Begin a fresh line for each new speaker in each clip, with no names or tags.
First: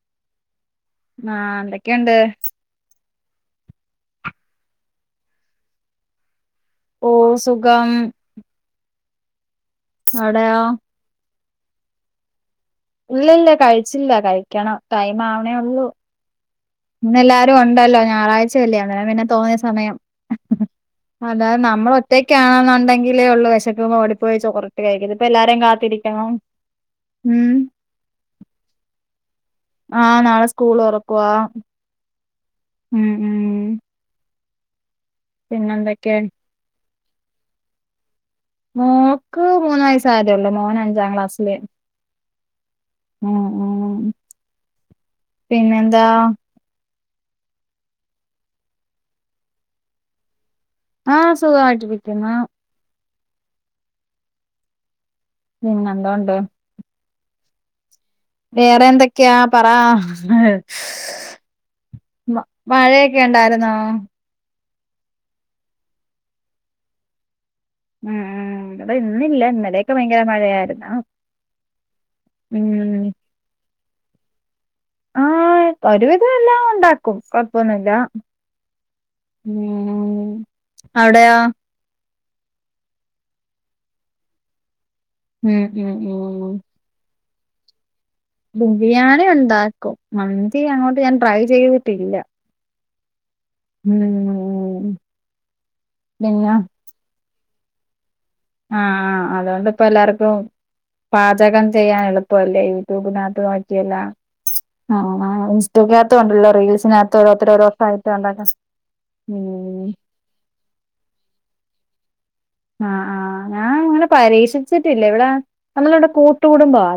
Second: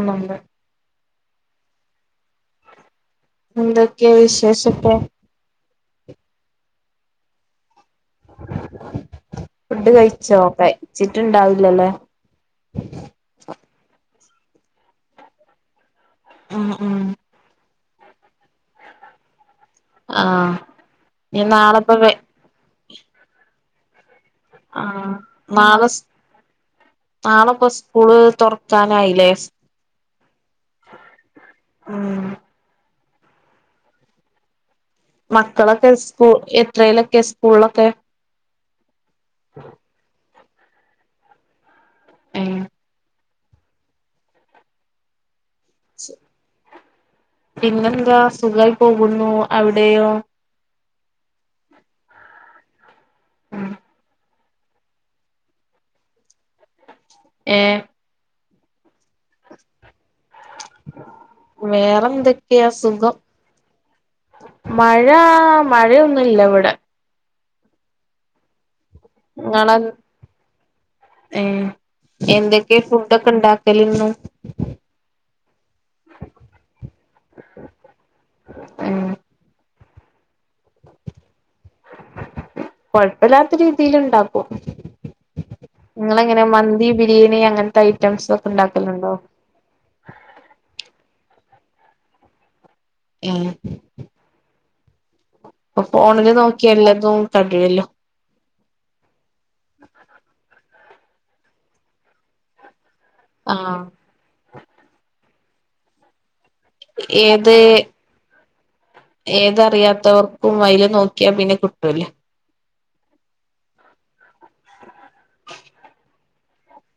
അനന്ദ
ആഹ എന്തൊക്കെയുണ്ട്
എന്തൊക്കെയ വിശേഷപ്പ
ഓ സുഖം
ഫുഡ് കഴിച്ചോ
അവിടെയോ
കഴിച്ചിട്ടുണ്ടാവില്ലല്ലേ
ഇല്ല ഇല്ല കഴിച്ചില്ല കഴിക്കണം ടൈം ആവണേ ഉള്ളൂ
ഉം ഉം
ഇന്ന എല്ലാരും ഉണ്ടല്ലോ ഞായറാഴ്ചയല്ലേ അ പിന്നെ തോന്നി സമയം
ആഹ് ഇനി
അതായത് നമ്മൾ
നാളെപ്പ വെ
ഒറ്റയ്ക്കണെന്നുണ്ടെങ്കിലേള്ളൂ വിശക്കുമ്പോ ഓടി പോയി ചോറിട്ട് കഴിക്ക ഇപ്പ എല്ലാരും കാത്തിരിക്കണംോ
നാളിപ്പൊ സ്കൂള് തുറക്കാനായില്ലേ
ആഹ് നാളെ സ്കൂൾ തുറക്കുവാ
ആഹ
ഉം ഉം
മക്കളൊക്കെ
പിന്നെന്തൊക്കെ
സ്കൂ എത്രലൊക്കെ സ്കൂളിലൊക്കെ
മോക്ക് മൂന്ന വയസ്സ ആതേള്ള മോന് അഞ്ചാം ക്ലാസ്സില്
ഉം
ഉം ഉ പിന്നെ എന്താ
പിന്നെന്താ സുഖമായി പോകുന്നു അവിടെയോ
ആഹ് സുഖമായിട്ടിരിക്കുന്നു പിം എന്തോണ്ട്
ഏ
വേറെ എന്തൊക്കെയാ പറ മ
വേറെന്തൊക്കെയാ സുഖം
മഴയൊക്കെ ഉണ്ടായിരുന്നോ
മഴ മഴയൊന്നുംല്ല ഇവിടെ
ഉം ഉ അപ്പ ഇന്നില്ല
നിങ്ങളെ
ഇന്നലെയൊക്കെ ഭയങ്കര മഴയായിരുന്നോ
എന്തൊക്കെയ ഫുഡൊക്കെ ഇണ്ടാക്കലന്നു
ആഹ് ഒരുവിധം എല്ലാം ഉണ്ടാക്കും കൊഴപ്പൊന്നില്ല
ഉം
ഉ അവിടെയാ
കൊഴപ്പില്ലാത്ത രീതിൽ ഉണ്ടാക്കും
ഉം ഉം
നിങ്ങളങ്ങനെ
ഉം
മന്തി ബിരിയാണി അങ്ങനത്തെ ഐറ്റംസ് ഒക്കെ ഉണ്ടാക്കലുണ്ടോ
ബിരിയാണി ഉണ്ടാക്കും മന്തി അങ്ങോട്ട് ഞാൻ ട്രൈ ചെയ്തിട്ടില്ല
ഉ
ഉം
അ പോണില്
പിന്നെ
നോക്കിയ എല്ലാതും കഴിവല്ലോ
ആ ആ അതുകൊണ്ട്ിപ്പ എല്ലാർക്കും പാചകം ചെയ്യാൻ എളുപ്പല്ലേ യുടിബിനകത്ത്
ആഹ്
നോക്കിയല്ല ആ ഇസ്റ്റത്തണ്ടല്ലോ റീൽസിനകത്ത
ഏത്
രോത്തോരോർ ആായിട്ട് ഉണ്ടാക്ക
ഏതറിയാത്തവർക്കും അതില് നോക്കിയാ പിന്നെ കിട്ടൂല
ആ ആഹ് ഞാൻ അങ്ങനെ പരീക്ഷിച്ചിട്ടില്ല ഇവിടെ നമ്മളിവിടെ കൂട്ടുകുടുംബമാ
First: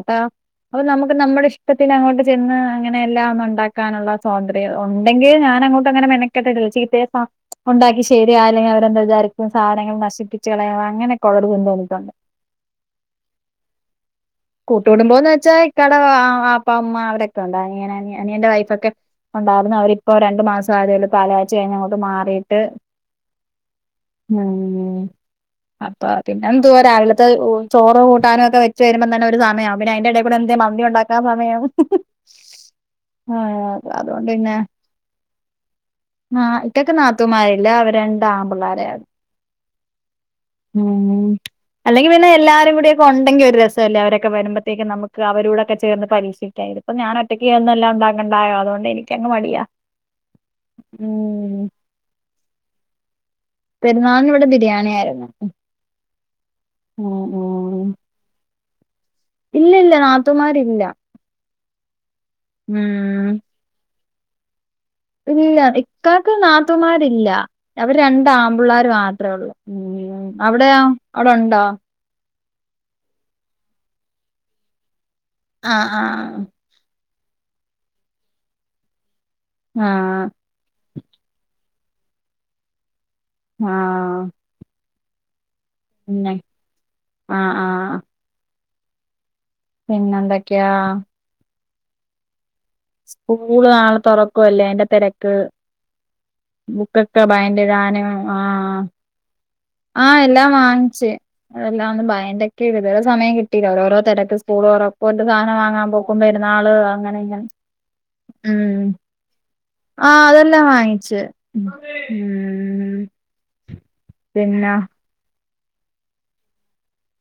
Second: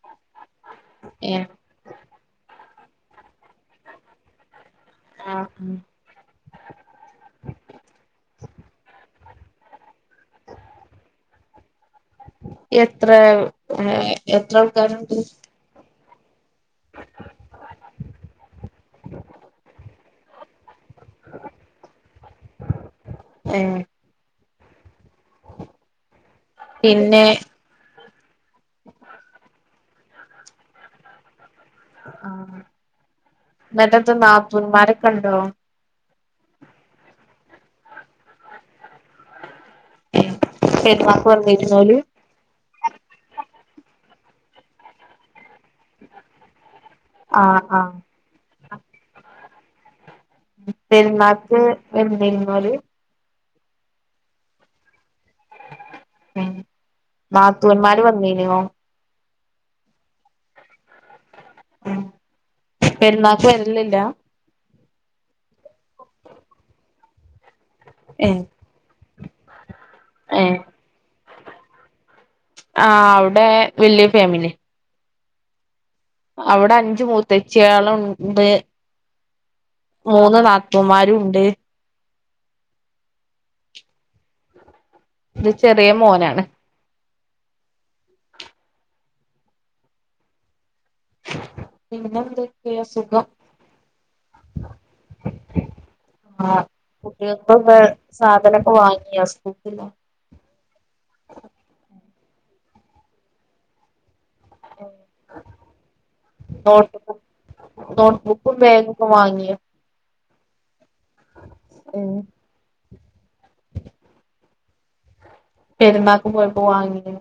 അപ്പൊ നമുക്ക് നമ്മുടെ
ഏഹ്
ഇഷ്ടത്തിന് അങ്ങോട്ട് ചെന്ന് അങ്ങനെ എല്ലാം ഒന്നും ഉണ്ടാക്കാനുള്ള സ്വാതന്ത്ര്യം ഉണ്ടെങ്കിൽ ഞാൻ
ആഹ്
അങ്ങോട്ട് അങ്ങനെ മെനക്കെട്ടില്ല ചീത്ത ആ ഉണ്ടാക്കി ശരി അല്ലെങ്കിൽ അവരെന്താവിചാരിക്ക സാധനങ്ങൾ നശിപ്പിച്ച് കളയാതെ അങ്ങനെ ഉള്ള ഒരു ചിന്തയെനിക്കുണ്ട്
എത്ര എത്ര ആൾക്കാരുണ്ട്
അ അപ്പ അമ്മ അവരൊക്കെ ഉണ്ട് അനിയൻ അനിയന്റെ വൈഫ ഒക്കെ ഉണ്ടായിരുന്നു അവരിപ്പോ രണ്ടു മാസ- ആയതേയുള്ളു പാല് കാച്ച്കഴിഞ്ഞ് അങ്ങോട്ട് മാറിയിട്ട്
ഏഹ്
ഉം അപ്പൊ പിന്നെഎന്തുവാ
പിന്നെ
രാവിലത്തെ ചോറ് കൂട്ടാനും ഒക്കെ വെച്ച് വരുമ്പം തന്നെ ഒരു സമയമാവും പിന്നെ അയിന്റെ ഇടയിൽ കൂടെ എന്തെമന്തി ഉണ്ടാക്കൻ സമയോ
ആ എന്നിട്ടന്തെ നാപ്പൂന്മാരൊക്കെ ഉണ്ടോ
ആ ഇത്തെയ്ക്ക് നാത്തൂമാരില്ല അവരെ രണ്ട് ആൺപിള്ളോര ആണ് ഉം
പെരുന്നാക്ക് വന്നിരുന്നോല്
അല്ലെങ്കിൽ പിന്നെ എല്ലാരും കൂടിയൊക്ക ഉണ്ടെങ്കിൽ ഒരു രസല്ലേ അവരെ ക്കെ വരുമ്പഴേക്കക്ക് നമുക്ക് അവരുടെ ഒക്കെ ഒക്കെ ചേർന്ന് പരീക്ഷിക്കാം ഇത് ഇപ്പ ഞൻ ഒറ്റയ്ക്ക്
ആഹ്
ചേർന്ന് എല്ലാം
ആഹ്
ഉണ്ടാണ്ടായോ അതുകൊണ്ട് എനിക്ക് അങ്ങ് മടിയാ ഉം
പെരുന്നാക്ക് വന്നിരുന്നോള്
പെരുന്നാളിന് ഇവിടെ ബിരിയാണി ആയിരുന്നു
ഉം
ഉം
നാത്തൂന്മാര് വന്നീനോ
ഇല്ല ഇല്ല നാത്തൂൻന്മാര് ഇല്ല
ഉം പെരുന്നാക്ക് വരലില്ല
ഇല്ല ഇക്കാക്കയ്ക്ക് നാത്തുന്മാരില്ല അവര് രണ്ട്
ഏ
ആമ്പിള്ളേർ മാത്രമേ ഉള്ളൂ അവിടെയ അവിടെ ഉണ്ടോ
ആ അവിടെ വലിയ ഫാമിലി
ആ
അവിടെ അഞ്ച് മൂത്തച്ച്ചികളുണ്ട്
ആഹ്
മൂന്ന് നാത്തൂന്മാര് ഉണ്ട്
ആ
ഇത് ചെറിയ മോനാണ്
ആഹ് ആ പിന്നെന്തൊക്കെയാ
പിന്നെന്ത്
സ്കൂള് നാളെ തുറക്കുവല്ലേ അതിന്റെ തിരക്ക്
ആ
ബുക്കൊക്കെ
കുട്ടികൾക്കൊക്കെ
ബയന്റിടാനും ആ
സാധനൊക്കെ വാങ്ങിയ സ്കൂൾക്കുള്ള
ആ എല്ലാം വാങ്ങിച്ച് അതെല്ലാം ഒന്ന് ബയന്റെക്കെ ഇതുവരെ സമയം കിട്ടീല്ല ഓരോരോ തരക്ക് സ്കൂള്തെറപ്പോട്ട് സാധനം വാങ്ങാൻ പോക്കു പെരുന്നാള്
നോട്ട്
അങ്ങനെ ഇങ്ങെ
നോട്ട് ബുക്കും ബാഗുമുക്കെ വാങ്ങിയ
ആ അതെല്ലാം വാങ്ങിച്ചേ പിന്നെ
പെരുന്നാക്ക് പോയിപ്പോൾ വാങ്ങിനു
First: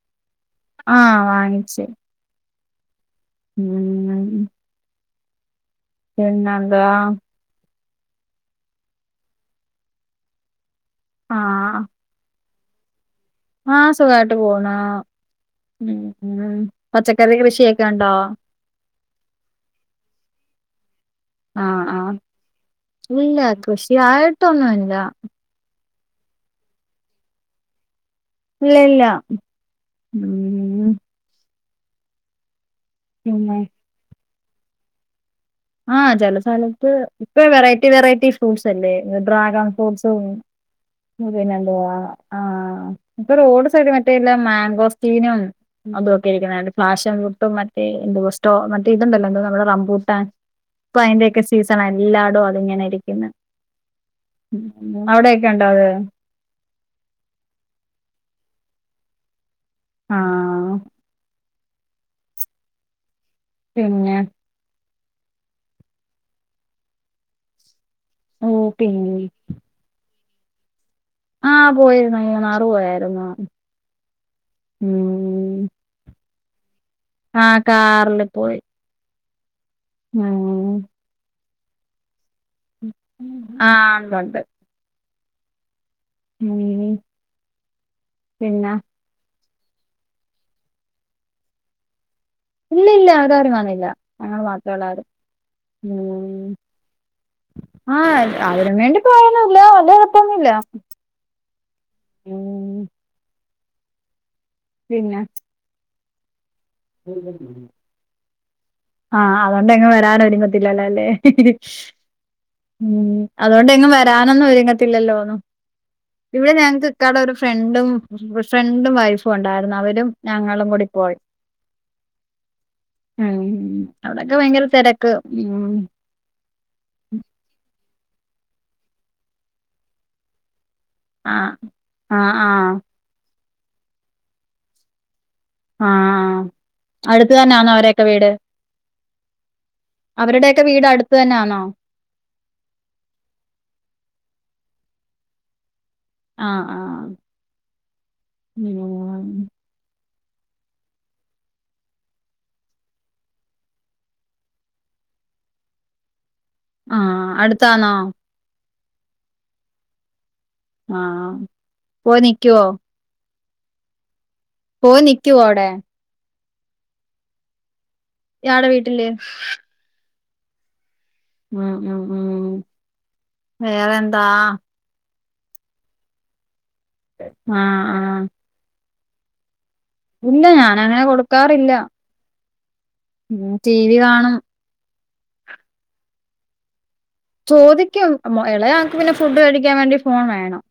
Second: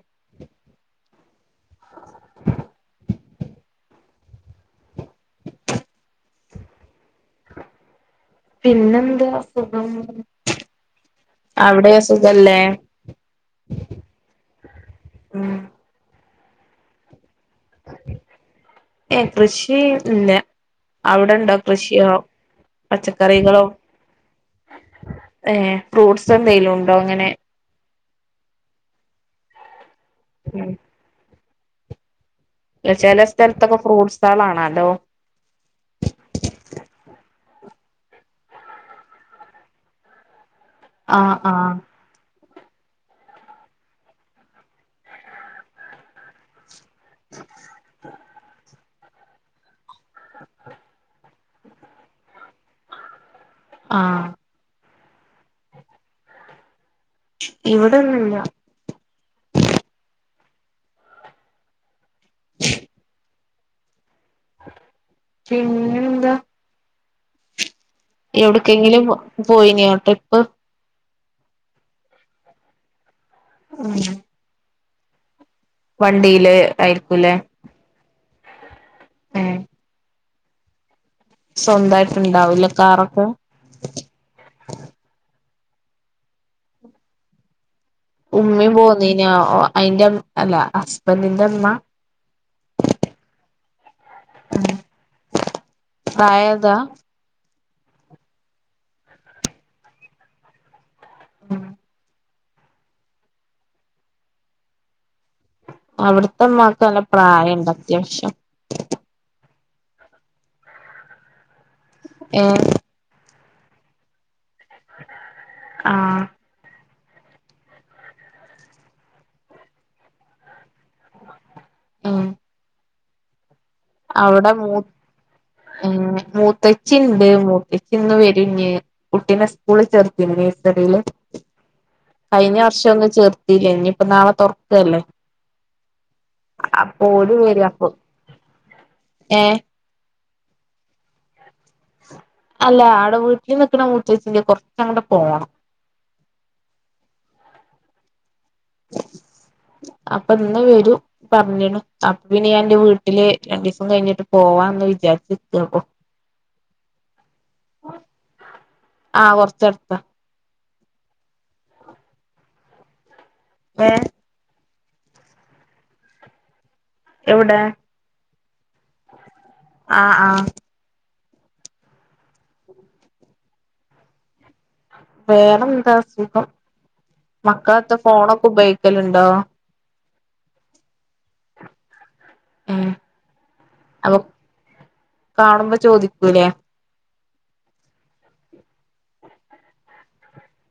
ആ വാങ്ങിച്ചു ഉം ഉം പിന്നെന്താ
പിന്നെന്ത് സുഖം അവിടെ സുഖല്ലേ
ആ സുഖായിട്ട് പോണ്
ഉം
പച്ചക്ക- ചെറിയ കൃഷിയൊക്കെയുണ്ടോ
ഏ കൃഷിയില്ല അവിടെണ്ടോ
ആഹ്
കൃഷിയോ
ആഹ് ഇല്ല
പച്ചക്കറികളോ
കൃഷിയായിട്ടൊന്നുമില്ല
ഏ ഫ്രൂട്ട്സ് എന്തെങ്കലും ഉണ്ടോ ഇങ്ങനെ
ഇല്ല ഇല്ല
ഉം ചില
പിന്നെ
സ്ഥലത്തൊക്കെ ഫ്രൂട്ട്സ് ആണല്ലോ
ആ ചല സ്ഥലത്ത് ഇപ്പൊ വെറൈറ്റി വെറൈറ്റി ഫ്രൂട്ട്സ് അല്ലേ ഡ്രാഗൺ ഫ്രൂട്ട്സും
ആ ആ
പിന്നെ ആ ഇപ്പൊ റോഡ് സൈഡ് മറ്റേല്ല മാങ്കോസ്റ്റീനും അതുക്കെ ഇരിക്കുന്നു ഫഷൻഫ്രൂട്ടും മറ്റേ എന്തോ സ്റ്റോ മറ്റേ ഇതുണ്ടല്ലോ എന്തോ നമ്മുടെ റംമ്പൂട്ടാൻ ഇപ്പൊ അയിന്റെയൊക്കെ സീസൺ എല്ലായിടും അതിങ്ങനെ ഇരിക്കുന്നു
ആ
ഉ അവിടെക്കെ ഉണ്ട അത്
ഇവിടൊന്നുമില്ല
ആ പിന്നെ
പിന്നെ എന്താ
ഓ
എവിടക്കെങ്കിലും
പിന്നെ
പോയിന ട്രിപ്പ്
ആഹപോയിരുന്ന മൂന്നാറ് പോയാറ്ന്ന
ഉം
ഉം
വണ്ടിയില് ആയി
ആകാറില് പോയി
ഏ
മ്മ്
സ്വന്തായിട്ട്ണ്ടാവൂല കാറൊക്കെ
ആഹ് ഉണ്ടുണ്ട് ഉം
ഉമ്മയും
പിന്നെ
പോന്നിനോ അയിൻ്റെ അല്ല ഹസ്ബൻറിന്റെമ്മ
ഇല്ല ഇല്ല അവരാര് വന്നില്ല ഞങ്ങൾ മാത്രേ ഉള്ള ആരും
പ്രായതാ
ആഹഅതിനന് വേണ്ടി പോയന്നില്ല വല്ല എളപ്പൊന്നുല്ല
ഉം
ഉം പിന്നെ
അവിടത്തെമാക്ക് നല്ല പ്രായണ്ട് അത്യാവശ്യം
ആ അതുകൊണ്ട്ങ്ങും വരാന ഒരുങ്ങത്തില്ലല്ലോ അല്ലേ
ഏ
ഉം അതുകൊണ്ട് എങ്ങ് വരാനൊന്നും ഒരുങ്ങത്തില്ലല്ലോന്നു
ആഹ്
ഇവിടെ ഞങ്ങൾക്ക് ക്കാടെ ഒരു ഫ്രണ്ടും ഫ്രണ്ടും വൈഫും ഉണ്ടായിരുന്നു അവരും ഞങ്ങളും കൂടി പോയി
ആ
ഉം അവിടൊക്കെ
അവിടെ
ഭയങ്കര
മൂ
തിരക്ക് ഉം
മൂത്തച്ചി ഉണ്ട് മൂത്ത ചിന്ന് വരുഞ് കുട്ടീനെ സ്കൂളിൽ ചേർക്കന്ല്ലെ റില്ല
ആ ആ ആ
കഴിഞ്ഞ വർഷം ഒന്നും ചേർത്തില്ലേ ഇനിയിപ്പ നാളെ തുറക്കല്ലേ
ആഅടുത്ത തന്നെ ആന്നോ അവരൊക്കെ വീട്
ഏ
അവരുടെയൊക്കെ വീട് അടുത്ത് തന്നൊണോ
അല്ല അവിടെ വീട്ടിൽ നിക്കണ മൂച്ചേ കൊറച്ച അങ്ങോട്ട് പോണം
ആആ മ്മ്
അപ്പൊ ഇന്ന് വരൂ പറഞ്ഞ അപ്പ പിന്നെ ഞാ എൻന്റെ വീട്ടില് രണ്ടു ദിവസം കഴിഞ്ഞിട്ട് പോവാന്ന് വി [unintelligible]
ആഅടുത്താണോ
ആ കൊറച്ചെടുത്താ
ആ പോയി നിക്കുവോ
ഏ
പോയി നിക്കുവോ അവിടെ
എവിടെ
ഇയാടെ വീട്ടില്
ആ
ഉം ഉം ഉം വേറെ എന്താ
വേറെ എന്താ സുഖം
ആ
മക്കളത്തെ
ആ
ഫോണൊക്കെ ഉപയോഗിക്കലുണ്ടോ
ഇല്ല ഞാന അങ്ങനെ കൊടുക്കാറില്ല
ഉം
ഉം ടി വി
അപ്പൊ
കാണും
കാണുമ്പോ ചോദിക്കൂലേ
ചോദിക്കും ഇളയ ആൾക്ക് പിന്നെ ഫുഡ് കഴിക്കാൻ വേണ്ടി ഫോൺ വേണം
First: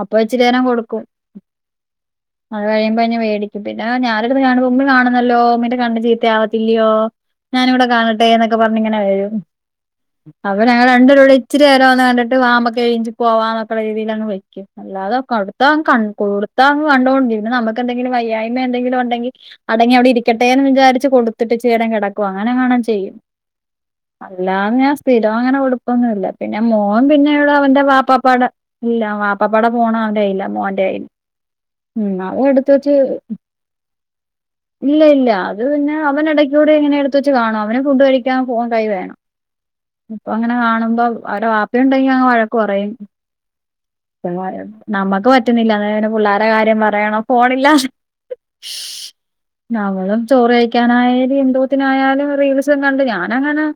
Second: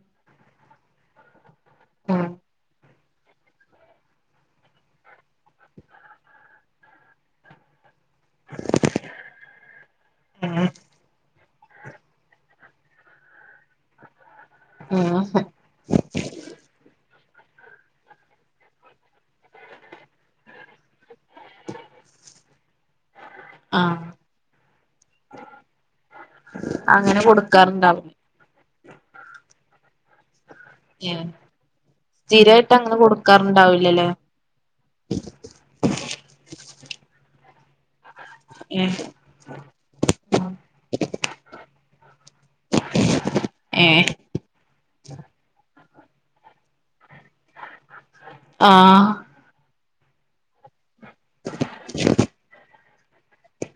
അപ്പൊ ഇച്ചിരി നേരം കൊടുക്കും
ഉം
അത് കഴിയുമ്പോ മേടിക്കും പിന്നെ ഞാനെടു [unintelligible] ഉമ്മി കാണുന്നല്ലോ ഉമ്മീന്റെ കണ്ണ് ചീത്തയാവത്തില്ലയോ ഞാനൂടെ കാണട് ട്ടെ എന്നൊക്കെ പറഞ്ഞിങ്ങനെ വരും അപ്പൊ ഞങ്ങൾ രണ്ട് പേരൂടെ ഇച്ചിരി നേരോന്ന് കണ്ടിട്ട് വാ നമുക്കെഴീച്ച് പോവാ എന്നക്കുള്ള രീതിയിലാങ്ങ് വെക് ക്കും
ഉം
അല്ലാതെ കൊടുത്ത അങ്ങ് കൊടുത്ത അങ്ങ് കണ്ടോണ്ടിരിക്കും പിന്ന നമുക്കെന്തെങ്കിലും വയ്യായ്മ എന്തെങ്കിലും ഉണ്ടെങ്കി അടങ്ങി അവിടെ ഇരിക്കട്ടെന്ന് വിചാരിച്ച് കൊടു ത്തിട്ട് ഇച്ചിരി നേരം കിടക്കുവ അങ്ങനെ എങ്ങാണം ചെയ്യും
ആഹ്
അല്ലാതെ ഞാൻ സ്ഥിരം അങ്ങനെ കൊടുപ്പൊന്നുല്ല പിന്നെ മോൻ
അങ്ങനെ
പിന്നെ അവന്റെ
കൊടുക്കാറുണ്ടാവും
വാപ്പാപ്പാടെ ഇല്ല വാപ്പാപ്പാടെ ഫോൺ ആ ഇല്ല മോന്റെ കയ്യി
ഏഹ്
അവൻ എടുത്ത്
സ്ഥിരായിട്ട്
വെച്ച്
അങ്ങനെ കൊടുക്കാറുണ്ടാവില്ലല്ലേ
ഇല്ല ഇല്ല അത് പിന്നെ അവൻ എടക്കൂടെ അങ്ങനെ എടുത്ത് വെച്ച് കാണും അവന് ഫുഡ് കഴിക്കു ക്കാൻ ഫോൺ കൈ
ഏഹ്
വേണം ഇപ്പൊ അങ്ങനെ കാണുമ്പോ അവർടെ വാപ്പി ഉണ്ടെങ്കി അങ് വഴക്ക് പറയും
ഏഹ്
നമ്മുക്ക് പറ്റുന്നില്ല അന്നേരം പുള്ളാരെ കാര്യം പറയണോ ഫോണില്ലാതെ
ആഹ്
നമ്മളും ചോറ് കഴിക് ക്കാനായാലും എന്തോത്തിനായാലും റീൽസും കണ്ട് ഞാനങ്ങനാ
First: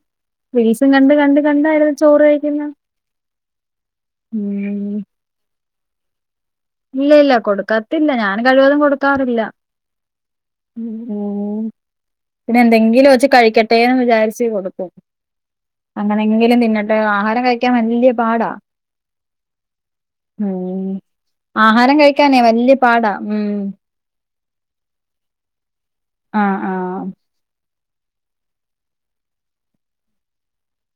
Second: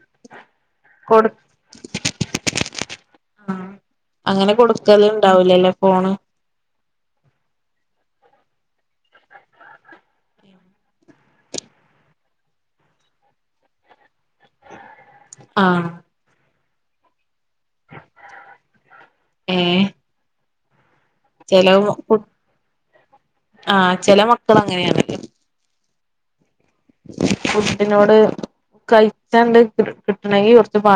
റീൽസ് ഉം കണ്ട്
കൊടു
കണ്ട് കണ്ടായിരുന്നു ചോറ് കഴിക്കുന്നെ
ആഹ് ല്ല ഫോണ്
ഇല്ല ഇല്ല കൊടുക്കത്തില്ല ഞാൻ കഴിവതും കൊടുക്കാറില്ല പിന്നെ എന്തെങ്കിലും വെച്ച് കഴിക്കട്ടെന്ന് വിചാരിച്ച് ച്ച് കൊടുക്കും
ആഹ്
അങ്ങനെങ്കിലും തിന്നട്ടെ ആഹാരം കഴിക് ക്കാൻ വല്ലിയ പാടാ
ഏഹ്
ഉം
ചെല
ആഹാരം
കു
കഴിക്കാനേ വല്യ പാടാ ഉം
മക്കൾ അങ്ങനെയാണല്ലോ
ആഹ് ആഹ്
ന്നോട് കഴിച്ചണ്ട് കിട്ടണമെങ്കി കുറച്ച് [unintelligible]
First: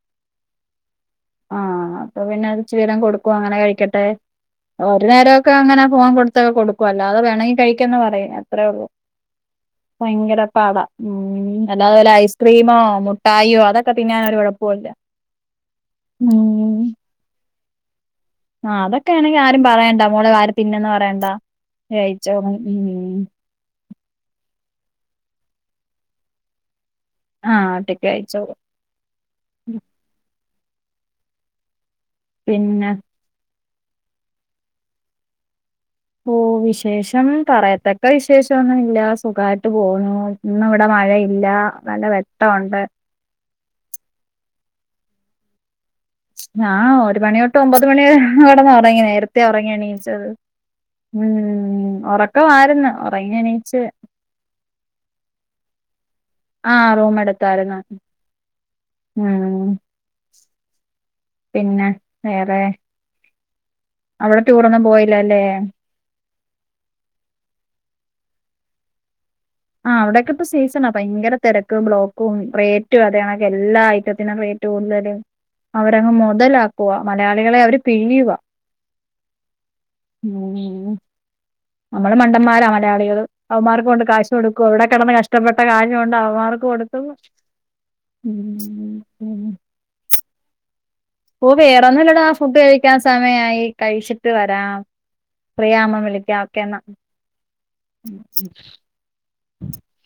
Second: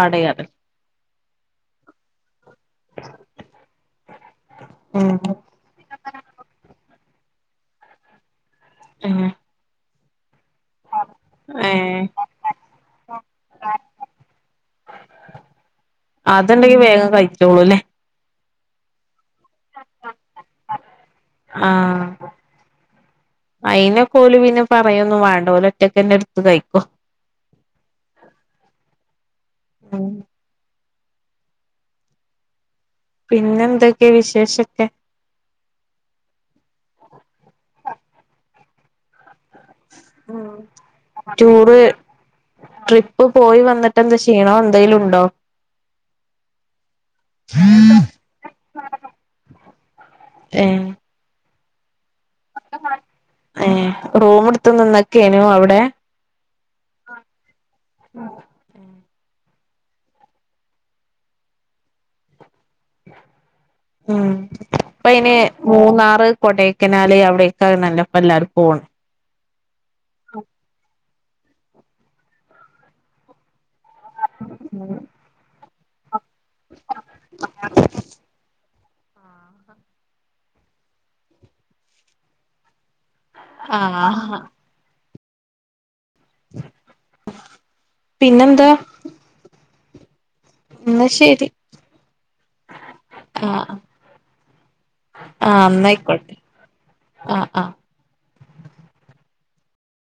ആഹ് അപ്പൊ പിന്നെ അത് ഇച്ചിരി നേരം കൊടുക്കും അങ്ങനെ കഴിക്കട്ടെ ഒരു
ഉം
നേരമൊക്കെ അങ്ങനെ ഫോൺ കൊടുത്ത കൊടുക്കും അല്ലാതെ വേണമെങ്കിൽ കഴിക്കന്ന് പറയും അത്രെ ഉളളു
ഉം
ഭയങ്കര പാട അല്ലാതെ
ഏഹ്
വല്ല ഐസ്ക്രീമോ മുട്ടായിയോ അതൊക്കെ തിന്നാൻ ഒരു കുഴപ്പൊവില്ല
അതുണ്ടെങ്കി വേഗം കഴിച്ചോളും അല്ലേ
ആഹ് അത് ഒക്കെ ആണെങ്കിൽ ആരും പറയണ്ട മോളെ വാരി തിന്നന്ന് പറയണ്ട കഴിച്ചോളും
അയിനെക്കോല് പിന്നെ പറയൊന്നും വേണ്ടാ ഓല് ഒറ്റക്ക് തന്നെ എടുത്ത് കഴിക്കും
ആഹ് അത് കയിച്ചോളും ഉം പിന്നെ
പിന്നെന്തൊക്കെ വിശേഷൊക്കെ
ഓ വിശേഷം പറയത്തക്കെ വിശേഷം ഒന്നുല്ല സുഖാ
മ് ടൂറ്
നല്ല വെട്ടമുണ്ട്
ട്രിപ്പ് പോയി വന്നിട്ട് ന്താ ക്ഷീണോൺ ന്തേലുണ്ടോ
ആ ഒരു മണി തൊട്ട് ഒമ്പത് മണി [unintelligible] കടന്ന് ഒറങ്ങി നേരത്തെ ഒറങ്ങിയെണി എ
ഏഹ്
മ് ഒറക്കമാരിന്ന് ഒറങ്ങി എണീച്ച്
ത്ത് [unintelligible] അവിടെ
ആ റൂം എടുത്താര്ന്ന് ഉം പിന്നെ വേറേ
ഉം പ്പനീ
പോയില്ലല്ലേ
മൂന്നാറ് കൊടേക്കനാല് അവിടെക്ക നല്ലപ്പല്ലാരും പോൺ
ആ അവിടോക്കെ ഇപ്പോ സീസണാ ഭയങ്കര തിരക്കും ബ്ലോക്കും റേറ്റും അതെയണക്കെ എല്ലായ് [unintelligible] റേറ്റ് കൂടുതല് അവരങ്ങ് മുതലാക്കുവ മലയാളികളെ അവര് പിഴിയുവ മ് നമ്മള് മണ്ടന്മാരാ മലയാളികള് അവമാർക്ക് കൊണ്ട് കാശ്
ആഹ്
കൊടുക്കുവ ഇവിടെ കിടന്ന കഷ്ടപ്പെട്ട കാര് [unintelligible] മാർക്ക് കൊടുത്തു
പിന്നെന്താ എന്നാ ശരി
ഓ വേറൊന്നുല്ലട ഫുഡ് കഴിക്കാൻ സമയായി
ആഹ്
കഴിച്ചിട്ട് വരാം പ്രിയ അമ്മ വിളിക്ക ഓക്കെ ന്നാ
അ അ
മ്